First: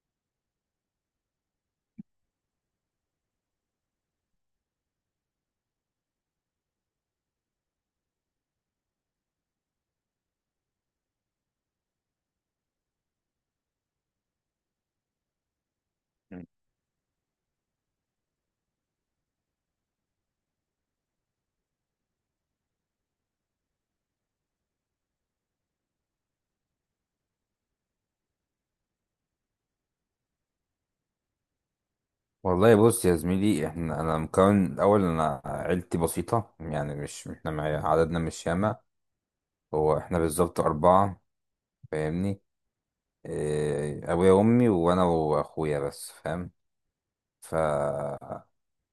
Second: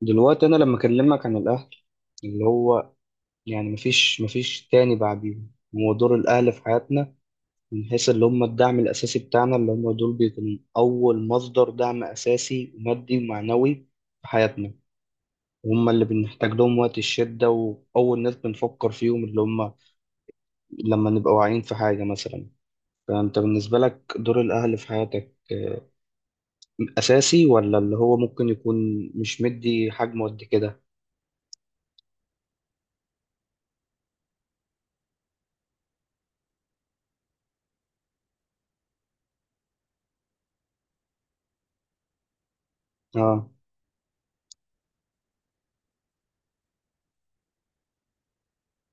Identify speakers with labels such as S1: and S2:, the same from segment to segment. S1: دلوقتي انا لما اكلمك عن الاهل اللي هو يعني مفيش تاني بعديهم، هو دور الاهل في حياتنا من حيث اللي هم الدعم الاساسي بتاعنا. اللي هم دول بيكونوا اول مصدر دعم اساسي ومادي ومعنوي في حياتنا. هم اللي
S2: مم.
S1: بنحتاج لهم وقت الشدة وأول ناس بنفكر فيهم، اللي هم لما نبقى واعيين في حاجة مثلا. فأنت بالنسبة لك دور الأهل في حياتك آه، أساسي ولا اللي هو ممكن يكون مش مدي حجمه قد كده؟
S2: والله بص يا زميلي، احنا انا مكون الاول انا عيلتي بسيطه، يعني مش احنا عددنا مش ياما. هو احنا بالظبط اربعه، فاهمني؟
S1: آه
S2: إيه، ابويا وامي وانا واخويا بس، فاهم. ف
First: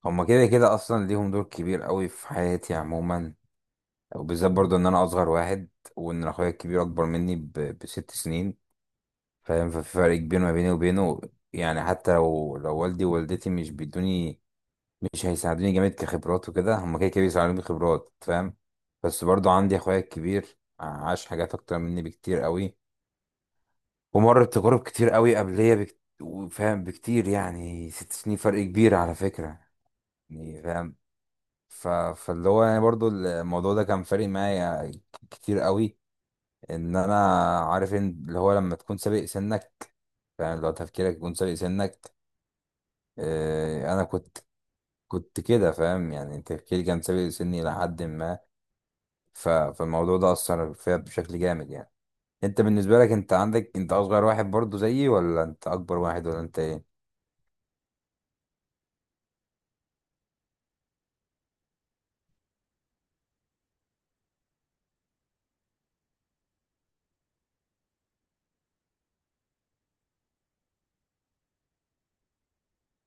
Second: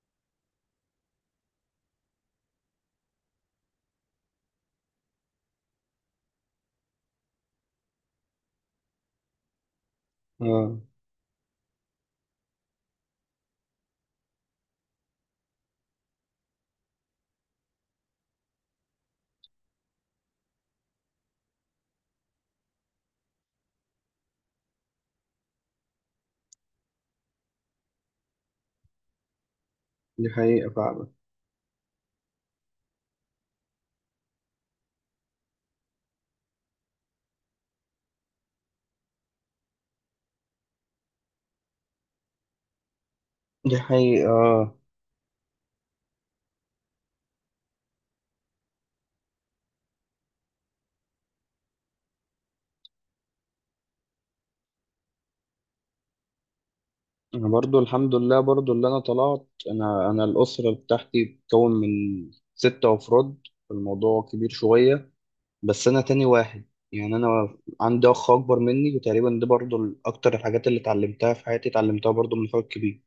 S2: هما كده كده اصلا ليهم دور كبير قوي في حياتي عموما، وبالذات برضه ان انا اصغر واحد، وان اخويا الكبير اكبر مني ب6 سنين. فاهم، ففي فرق كبير ما بيني
S1: آه،
S2: وبينه. يعني حتى لو والدي ووالدتي مش بيدوني، مش هيساعدوني جامد كخبرات وكده، هما كده كده بيساعدوني خبرات، فاهم. بس برضو عندي اخويا الكبير عاش حاجات اكتر مني بكتير قوي، ومر بتجارب كتير قوي فاهم، بكتير، يعني 6 سنين فرق كبير على فكرة.
S1: دي
S2: يعني
S1: حقيقة
S2: فاهم.
S1: فعلا.
S2: فاللي هو يعني برضو الموضوع ده كان فارق معايا كتير قوي. ان انا عارف ان اللي هو لما تكون سابق سنك، فاهم، لو تفكيرك يكون سابق سنك.
S1: دي
S2: آه، انا
S1: حقيقة
S2: كنت
S1: آه.
S2: كنت كده، فاهم، يعني تفكيري كان سابق سني لحد ما. فالموضوع ده اثر فيها بشكل جامد يعني. انت بالنسبه لك، انت عندك، انت اصغر واحد برضو زيي، ولا انت اكبر واحد، ولا انت ايه؟
S1: أنا برضو الحمد لله، برضو اللي أنا طلعت، أنا أنا الأسرة بتاعتي بتتكون من ستة أفراد، الموضوع كبير شوية. بس أنا تاني واحد، يعني أنا عندي أخ أكبر مني. وتقريبا دي برضو أكتر الحاجات اللي اتعلمتها في حياتي اتعلمتها برضو من أخويا الكبير.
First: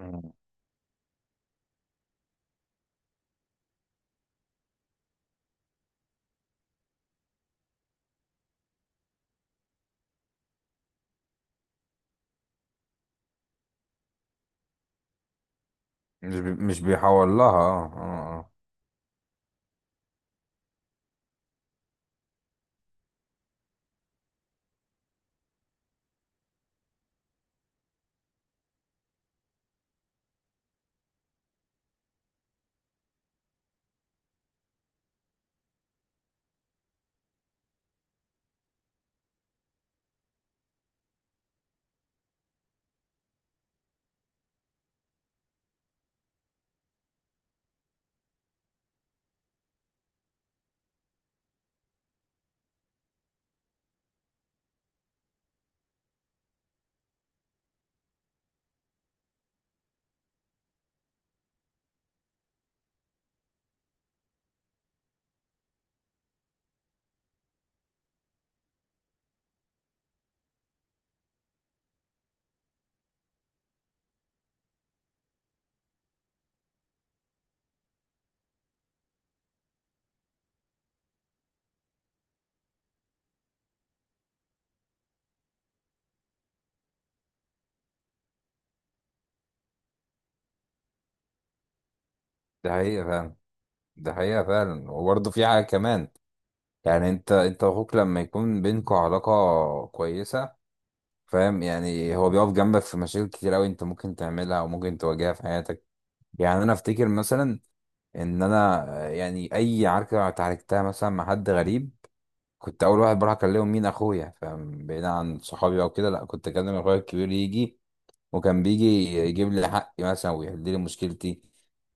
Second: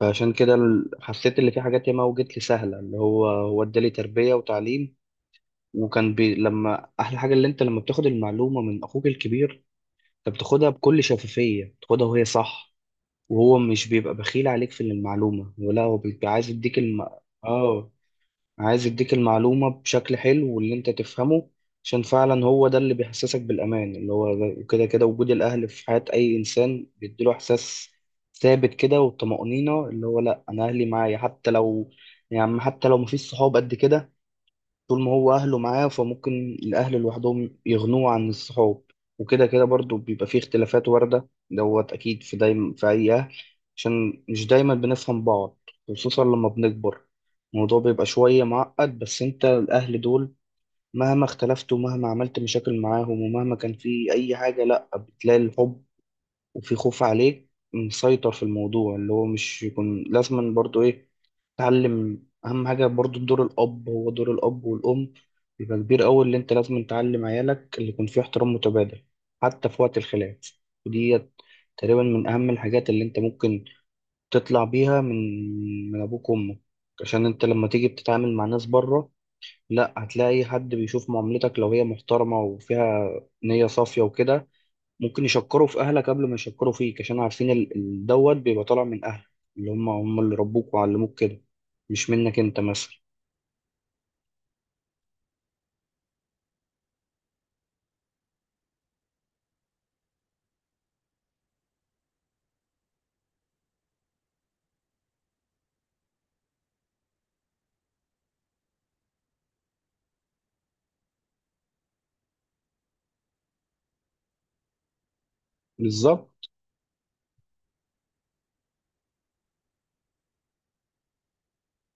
S1: فعشان كده حسيت اللي في حاجات ياما وجت لي سهلة، اللي هو ادالي تربية وتعليم. وكان بي لما أحلى حاجة اللي أنت لما بتاخد المعلومة من أخوك الكبير، أنت بتاخدها بكل شفافية، بتاخدها وهي صح. وهو مش بيبقى بخيل عليك في المعلومة، ولا هو بيبقى عايز يديك
S2: مش بيحول لها، اه
S1: اه،
S2: اه اه
S1: عايز يديك المعلومة بشكل حلو واللي انت تفهمه. عشان فعلا هو ده اللي بيحسسك بالأمان، اللي هو كده كده وجود الأهل في حياة أي إنسان بيديله إحساس ثابت كده والطمأنينة، اللي هو لأ أنا أهلي معايا. حتى لو يعني حتى لو مفيش صحاب قد كده، طول ما هو أهله معاه فممكن الأهل لوحدهم يغنوه عن الصحاب. وكده كده برضو بيبقى فيه اختلافات واردة دوت، أكيد في دايما في أي أهل، عشان مش دايما بنفهم بعض. خصوصا لما بنكبر الموضوع بيبقى شوية معقد. بس أنت الأهل دول مهما اختلفت ومهما عملت مشاكل معاهم ومهما كان في أي حاجة، لأ بتلاقي الحب وفي خوف عليك مسيطر في الموضوع، اللي هو مش يكون لازما برضو ايه، تعلم اهم حاجة برضو. دور الاب هو دور الاب والام بيبقى كبير قوي، اللي انت لازم تعلم عيالك اللي يكون فيه احترام متبادل حتى في وقت الخلاف. ودي تقريبا من اهم الحاجات اللي انت ممكن تطلع بيها من من ابوك وامك، عشان انت لما تيجي بتتعامل مع ناس بره، لا هتلاقي حد بيشوف معاملتك لو هي محترمة وفيها نية صافية وكده، ممكن يشكروا في اهلك قبل ما يشكروا فيك، عشان عارفين دوت بيبقى طالع من اهلك، اللي هم اللي ربوك وعلموك كده، مش منك انت
S2: ده
S1: مثلا.
S2: حقيقه فعلا. ده حقيقه فعلا، وبرضو في حاجه كمان. يعني انت واخوك لما يكون بينكوا علاقه كويسه، فاهم، يعني هو بيقف جنبك في مشاكل كتير قوي انت ممكن تعملها وممكن تواجهها في حياتك. يعني انا افتكر مثلا ان انا، آه، يعني اي عركه اتعاركتها مثلا مع حد غريب، كنت اول واحد بروح اكلمهم مين اخويا، فبعيد عن صحابي او كده، لا،
S1: بالظبط.
S2: كنت اكلم اخويا الكبير يجي. وكان بيجي يجيب لي حقي مثلا ويحل لي مشكلتي.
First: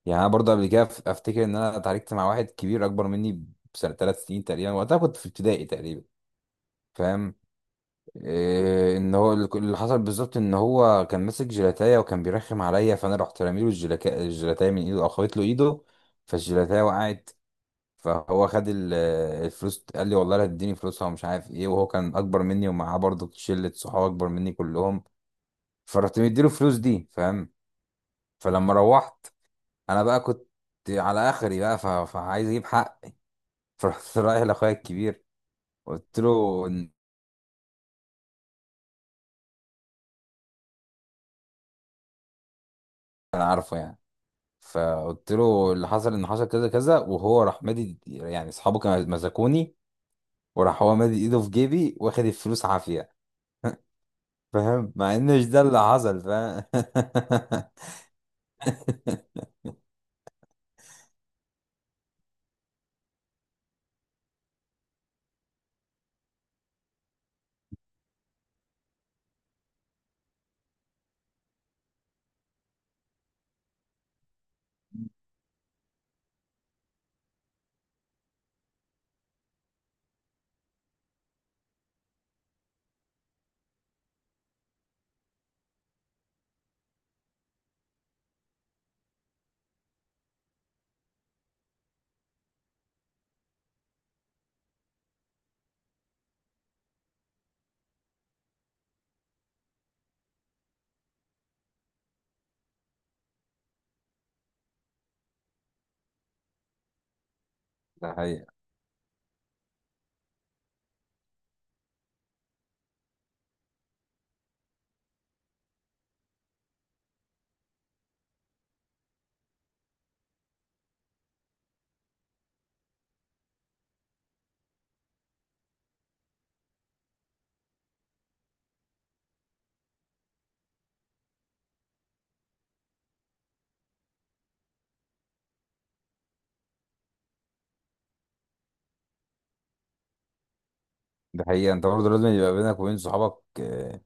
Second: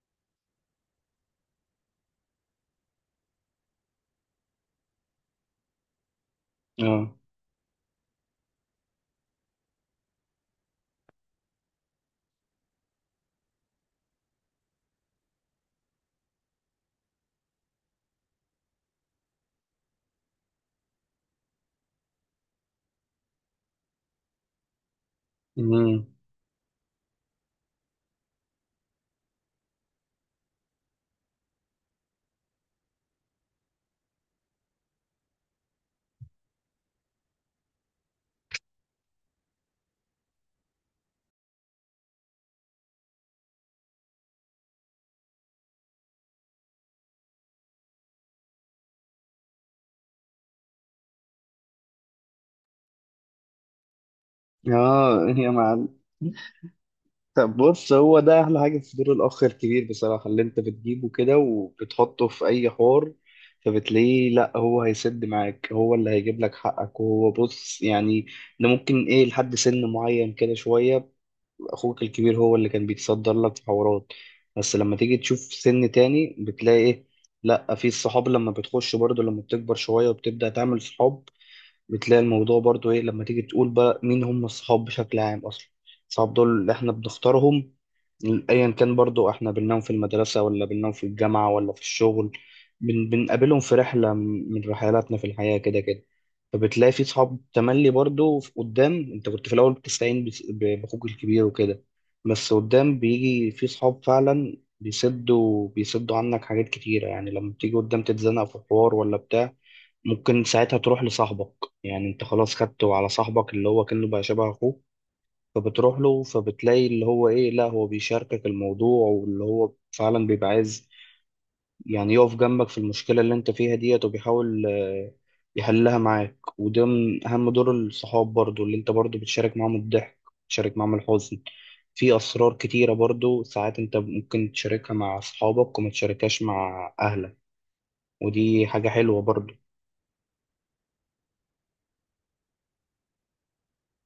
S2: يعني انا برضه قبل كده افتكر ان انا اتعاركت مع واحد كبير اكبر مني 3 سنين تقريبا، وقتها كنت في ابتدائي تقريبا.
S1: اه.
S2: فاهم، إيه، ان هو اللي حصل بالظبط ان هو كان ماسك جيلاتايه وكان بيرخم عليا، فانا رحت رامي له الجيلاتايه من ايده او خبطت له ايده، فالجيلاتايه وقعت. فهو خد الفلوس، قال لي والله لا تديني فلوسها ومش عارف ايه، وهو كان اكبر مني ومعاه برضه شله صحاب اكبر مني كلهم.
S1: امم.
S2: فرحت مديله الفلوس دي، فاهم. فلما روحت، انا بقى كنت على اخري بقى، فعايز اجيب حق. فرحت رايح لاخويا الكبير، قلت له إن انا عارفه يعني. فقلت له اللي حصل ان حصل كذا كذا، وهو راح مادي، يعني اصحابه كانوا مزكوني، وراح هو مادي ايده في جيبي واخد الفلوس عافيه، فاهم، مع
S1: اه
S2: ان مش
S1: يا
S2: ده اللي
S1: معلم،
S2: حصل، فاهم.
S1: طب بص هو ده احلى حاجه في دور الاخ الكبير بصراحه، اللي انت بتجيبه كده وبتحطه في اي حوار فبتلاقيه لا هو هيسد معاك، هو اللي هيجيب لك حقك. وهو بص يعني ده ممكن ايه لحد سن معين كده شويه، اخوك الكبير هو اللي كان بيتصدر لك في حوارات. بس لما تيجي تشوف سن تاني بتلاقي ايه، لا في الصحاب لما بتخش برضو، لما بتكبر شوية وبتبدأ تعمل صحاب بتلاقي الموضوع برضو ايه. لما تيجي تقول بقى مين هم الصحاب بشكل عام اصلا، الصحاب دول اللي احنا بنختارهم ايا كان. برضو احنا بننام في المدرسة ولا بننام في الجامعة ولا في الشغل، بنقابلهم في رحلة من رحلاتنا في الحياة كده كده. فبتلاقي في صحاب تملي برضو قدام انت كنت في الاول بتستعين باخوك الكبير وكده. بس قدام بيجي في صحاب فعلا بيسدوا عنك حاجات كتيرة، يعني لما بتيجي قدام
S2: ده
S1: تتزنق
S2: حقيقة.
S1: في حوار ولا بتاع ممكن ساعتها تروح لصاحبك. يعني انت خلاص خدته على صاحبك اللي هو كأنه بقى شبه اخوك، فبتروح له فبتلاقي اللي هو ايه، لا هو بيشاركك الموضوع، واللي هو فعلا بيبقى عايز يعني يقف جنبك في المشكلة اللي انت فيها ديت، وبيحاول آه، يحلها معاك. وده من أهم دور الصحاب برضو، اللي انت برضو بتشارك معاهم الضحك، بتشارك معاهم الحزن. في أسرار كتيرة برضو ساعات انت ممكن تشاركها مع أصحابك وما تشاركهاش مع أهلك، ودي حاجة حلوة برضو.
S2: ده حقيقة، انت برضه لازم يبقى بينك وبين صحابك، آه،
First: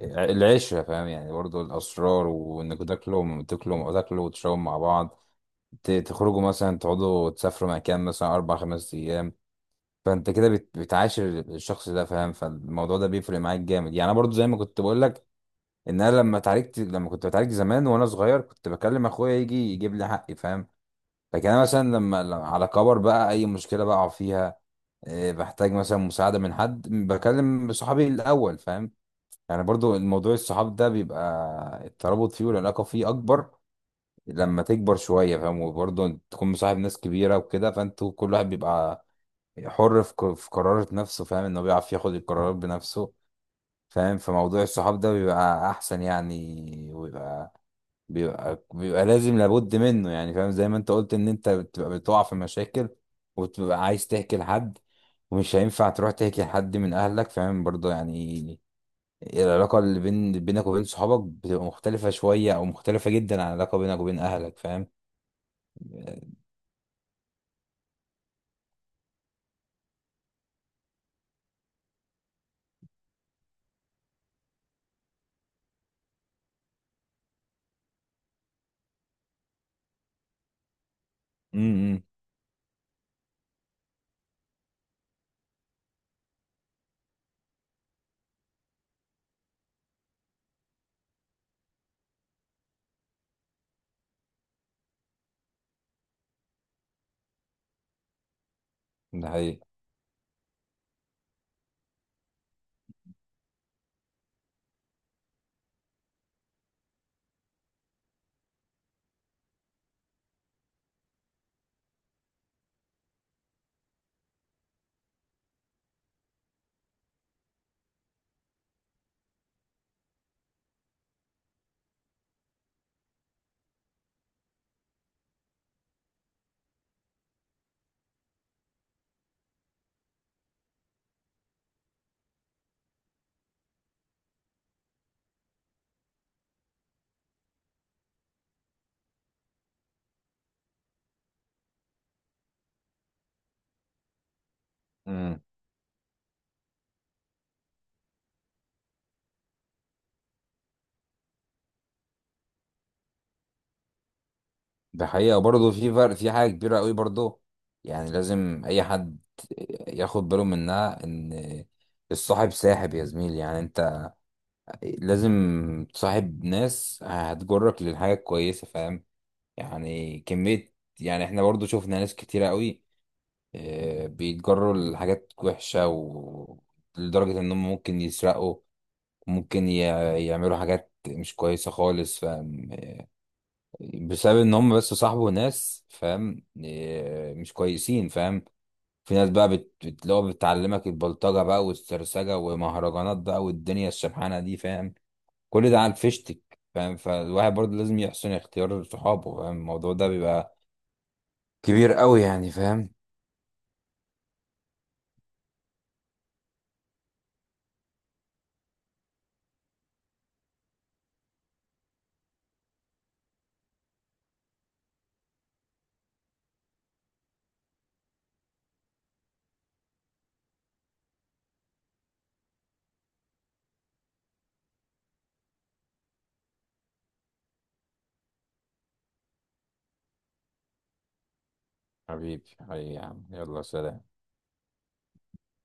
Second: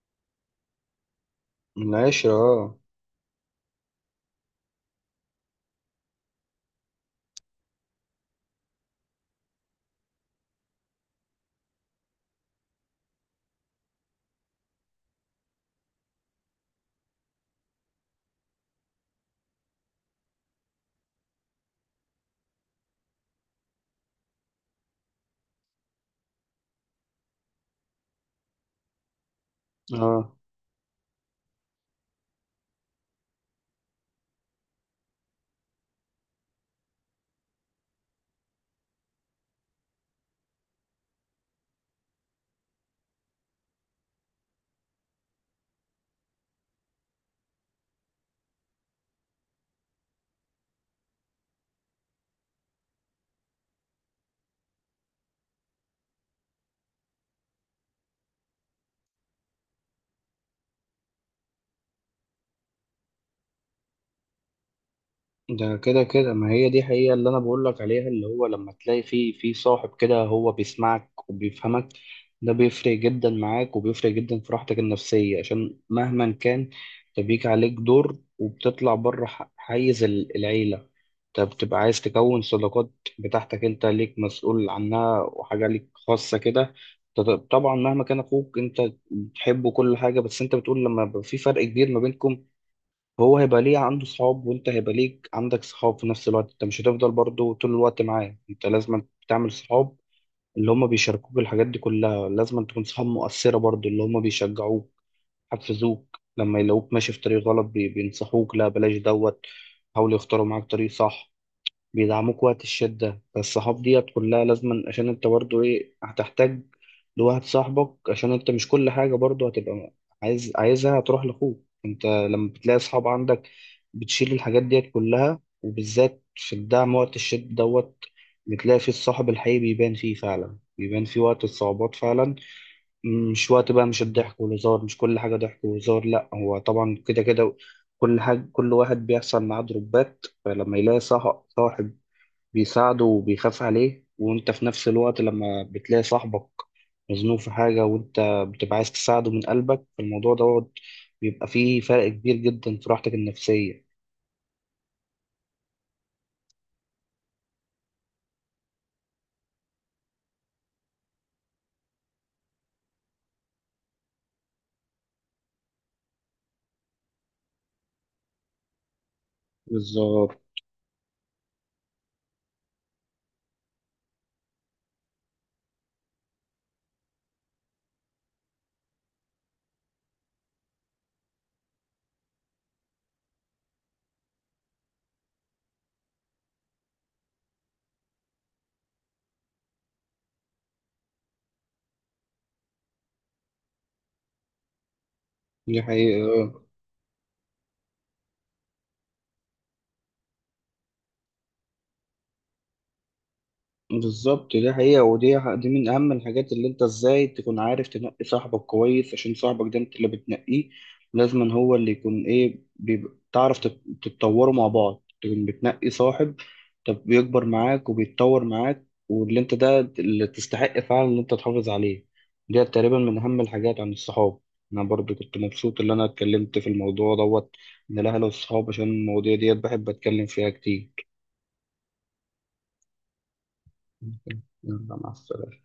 S2: العشرة، فاهم، يعني برضه
S1: من
S2: الأسرار
S1: العشرة.
S2: وإنك تاكلوا وتشربوا مع بعض، تخرجوا مثلا، تقعدوا تسافروا مكان مثلا 4 5 أيام. فأنت كده بتعاشر الشخص ده، فاهم، فالموضوع ده بيفرق معاك جامد. يعني أنا برضه زي ما كنت بقول لك، إن أنا لما اتعالجت، لما كنت بتعالج زمان وأنا صغير، كنت بكلم أخويا يجي يجيب لي حقي، فاهم. لكن أنا مثلا لما على كبر بقى، أي مشكلة بقع فيها، آه، بحتاج مثلا مساعدة من حد، بكلم صحابي الأول، فاهم. يعني
S1: اه
S2: برضو الموضوع
S1: اه.
S2: الصحاب ده بيبقى الترابط فيه والعلاقة فيه أكبر لما تكبر شوية، فاهم، وبرضو تكون مصاحب ناس كبيرة وكده، فانتوا كل واحد بيبقى حر في في قرارة نفسه، فاهم، إنه بيعرف ياخد القرارات بنفسه، فاهم. فموضوع الصحاب ده بيبقى أحسن يعني، وبيبقى بيبقى لازم، لابد منه يعني، فاهم. زي ما أنت قلت إن أنت بتبقى بتقع في مشاكل وتبقى عايز تحكي لحد، ومش هينفع تروح تحكي لحد من أهلك، فاهم، برضو يعني العلاقة اللي بينك وبين صحابك بتبقى مختلفة شوية، أو مختلفة جدا عن العلاقة بينك وبين أهلك، فاهم؟
S1: ده كده كده، ما هي دي حقيقة اللي أنا بقول لك عليها. اللي هو لما تلاقي في صاحب كده هو بيسمعك وبيفهمك، ده بيفرق جدا معاك وبيفرق جدا في راحتك النفسية. عشان مهما كان ده بيجي عليك دور وبتطلع بره حيز العيلة، انت بتبقى عايز
S2: امم،
S1: تكون صداقات بتاعتك انت ليك مسؤول عنها وحاجة ليك خاصة كده. طبعا مهما كان أخوك انت بتحبه كل حاجة، بس انت بتقول لما يبقى في فرق كبير ما بينكم، هو هيبقى ليه عنده صحاب وانت هيبقى ليك عندك صحاب. في نفس الوقت انت مش هتفضل برضو طول الوقت معاه، انت لازم
S2: ده
S1: تعمل
S2: حقيقة.
S1: صحاب اللي هم بيشاركوك الحاجات دي كلها. لازم تكون صحاب مؤثرة برضو، اللي هم بيشجعوك، حفزوك لما يلاقوك ماشي في طريق غلط بينصحوك لا بلاش دوت، حاولوا يختاروا معاك طريق صح، بيدعموك وقت الشدة. فالصحاب ديت كلها لازما، عشان انت برضو ايه هتحتاج لواحد صاحبك، عشان انت مش كل حاجة برضو هتبقى عايز عايزها هتروح لأخوك. انت لما بتلاقي صحاب عندك بتشيل الحاجات ديت كلها، وبالذات في الدعم وقت الشد دوت، بتلاقي فيه الصاحب الحقيقي بيبان فيه فعلا، بيبان فيه وقت الصعوبات فعلا. مش وقت بقى مش الضحك والهزار، مش كل حاجة ضحك وهزار، لأ هو طبعا كده كده كل حاجة كل واحد بيحصل معاه دروبات، فلما يلاقي صاحب بيساعده وبيخاف عليه. وانت في نفس الوقت
S2: امم،
S1: لما بتلاقي صاحبك مزنوق في حاجة وانت بتبقى عايز تساعده من قلبك، الموضوع دوت بيبقى فيه فرق كبير جدا في راحتك النفسية.
S2: ده حقيقة، برضه في فرق في حاجة كبيرة قوي برضه. يعني لازم أي حد ياخد باله منها، إن الصاحب ساحب يا زميلي، يعني أنت لازم تصاحب ناس هتجرك للحاجة الكويسة، فاهم؟ يعني
S1: بالظبط
S2: كمية. يعني احنا برضه شفنا ناس كتيرة قوي، آه، بيتجروا لحاجات وحشة، ولدرجة إنهم ممكن يسرقوا، ممكن يعملوا حاجات مش كويسة خالص، فاهم، بسبب إن هم بس صاحبوا ناس، فاهم، آه، مش كويسين، فاهم. في ناس بقى اللي هو بتعلمك البلطجة بقى والسرسجة ومهرجانات بقى والدنيا الشبحانة دي، فاهم. كل ده
S1: دي
S2: على الفيشتك،
S1: حقيقة.
S2: فاهم. فالواحد برضه لازم يحسن اختيار صحابه، فاهم، الموضوع ده بيبقى كبير قوي يعني، فاهم.
S1: بالظبط دي حقيقة، دي من أهم الحاجات، اللي أنت إزاي تكون عارف تنقي صاحبك كويس، عشان صاحبك ده أنت اللي بتنقيه لازما، هو اللي يكون إيه بيبقى تعرف تتطوروا مع بعض. تكون بتنقي صاحب طب بيكبر معاك وبيتطور معاك، واللي أنت ده اللي تستحق فعلا إن أنت تحافظ عليه. دي تقريبا من أهم الحاجات عن الصحاب. أنا برضو كنت مبسوط إن أنا اتكلمت في الموضوع دوت من الأهل والصحاب، عشان المواضيع ديت بحب أتكلم فيها كتير.
S2: حبيبي حبيبي يا عم، يلا سلام.
S1: يلا مع السلامة.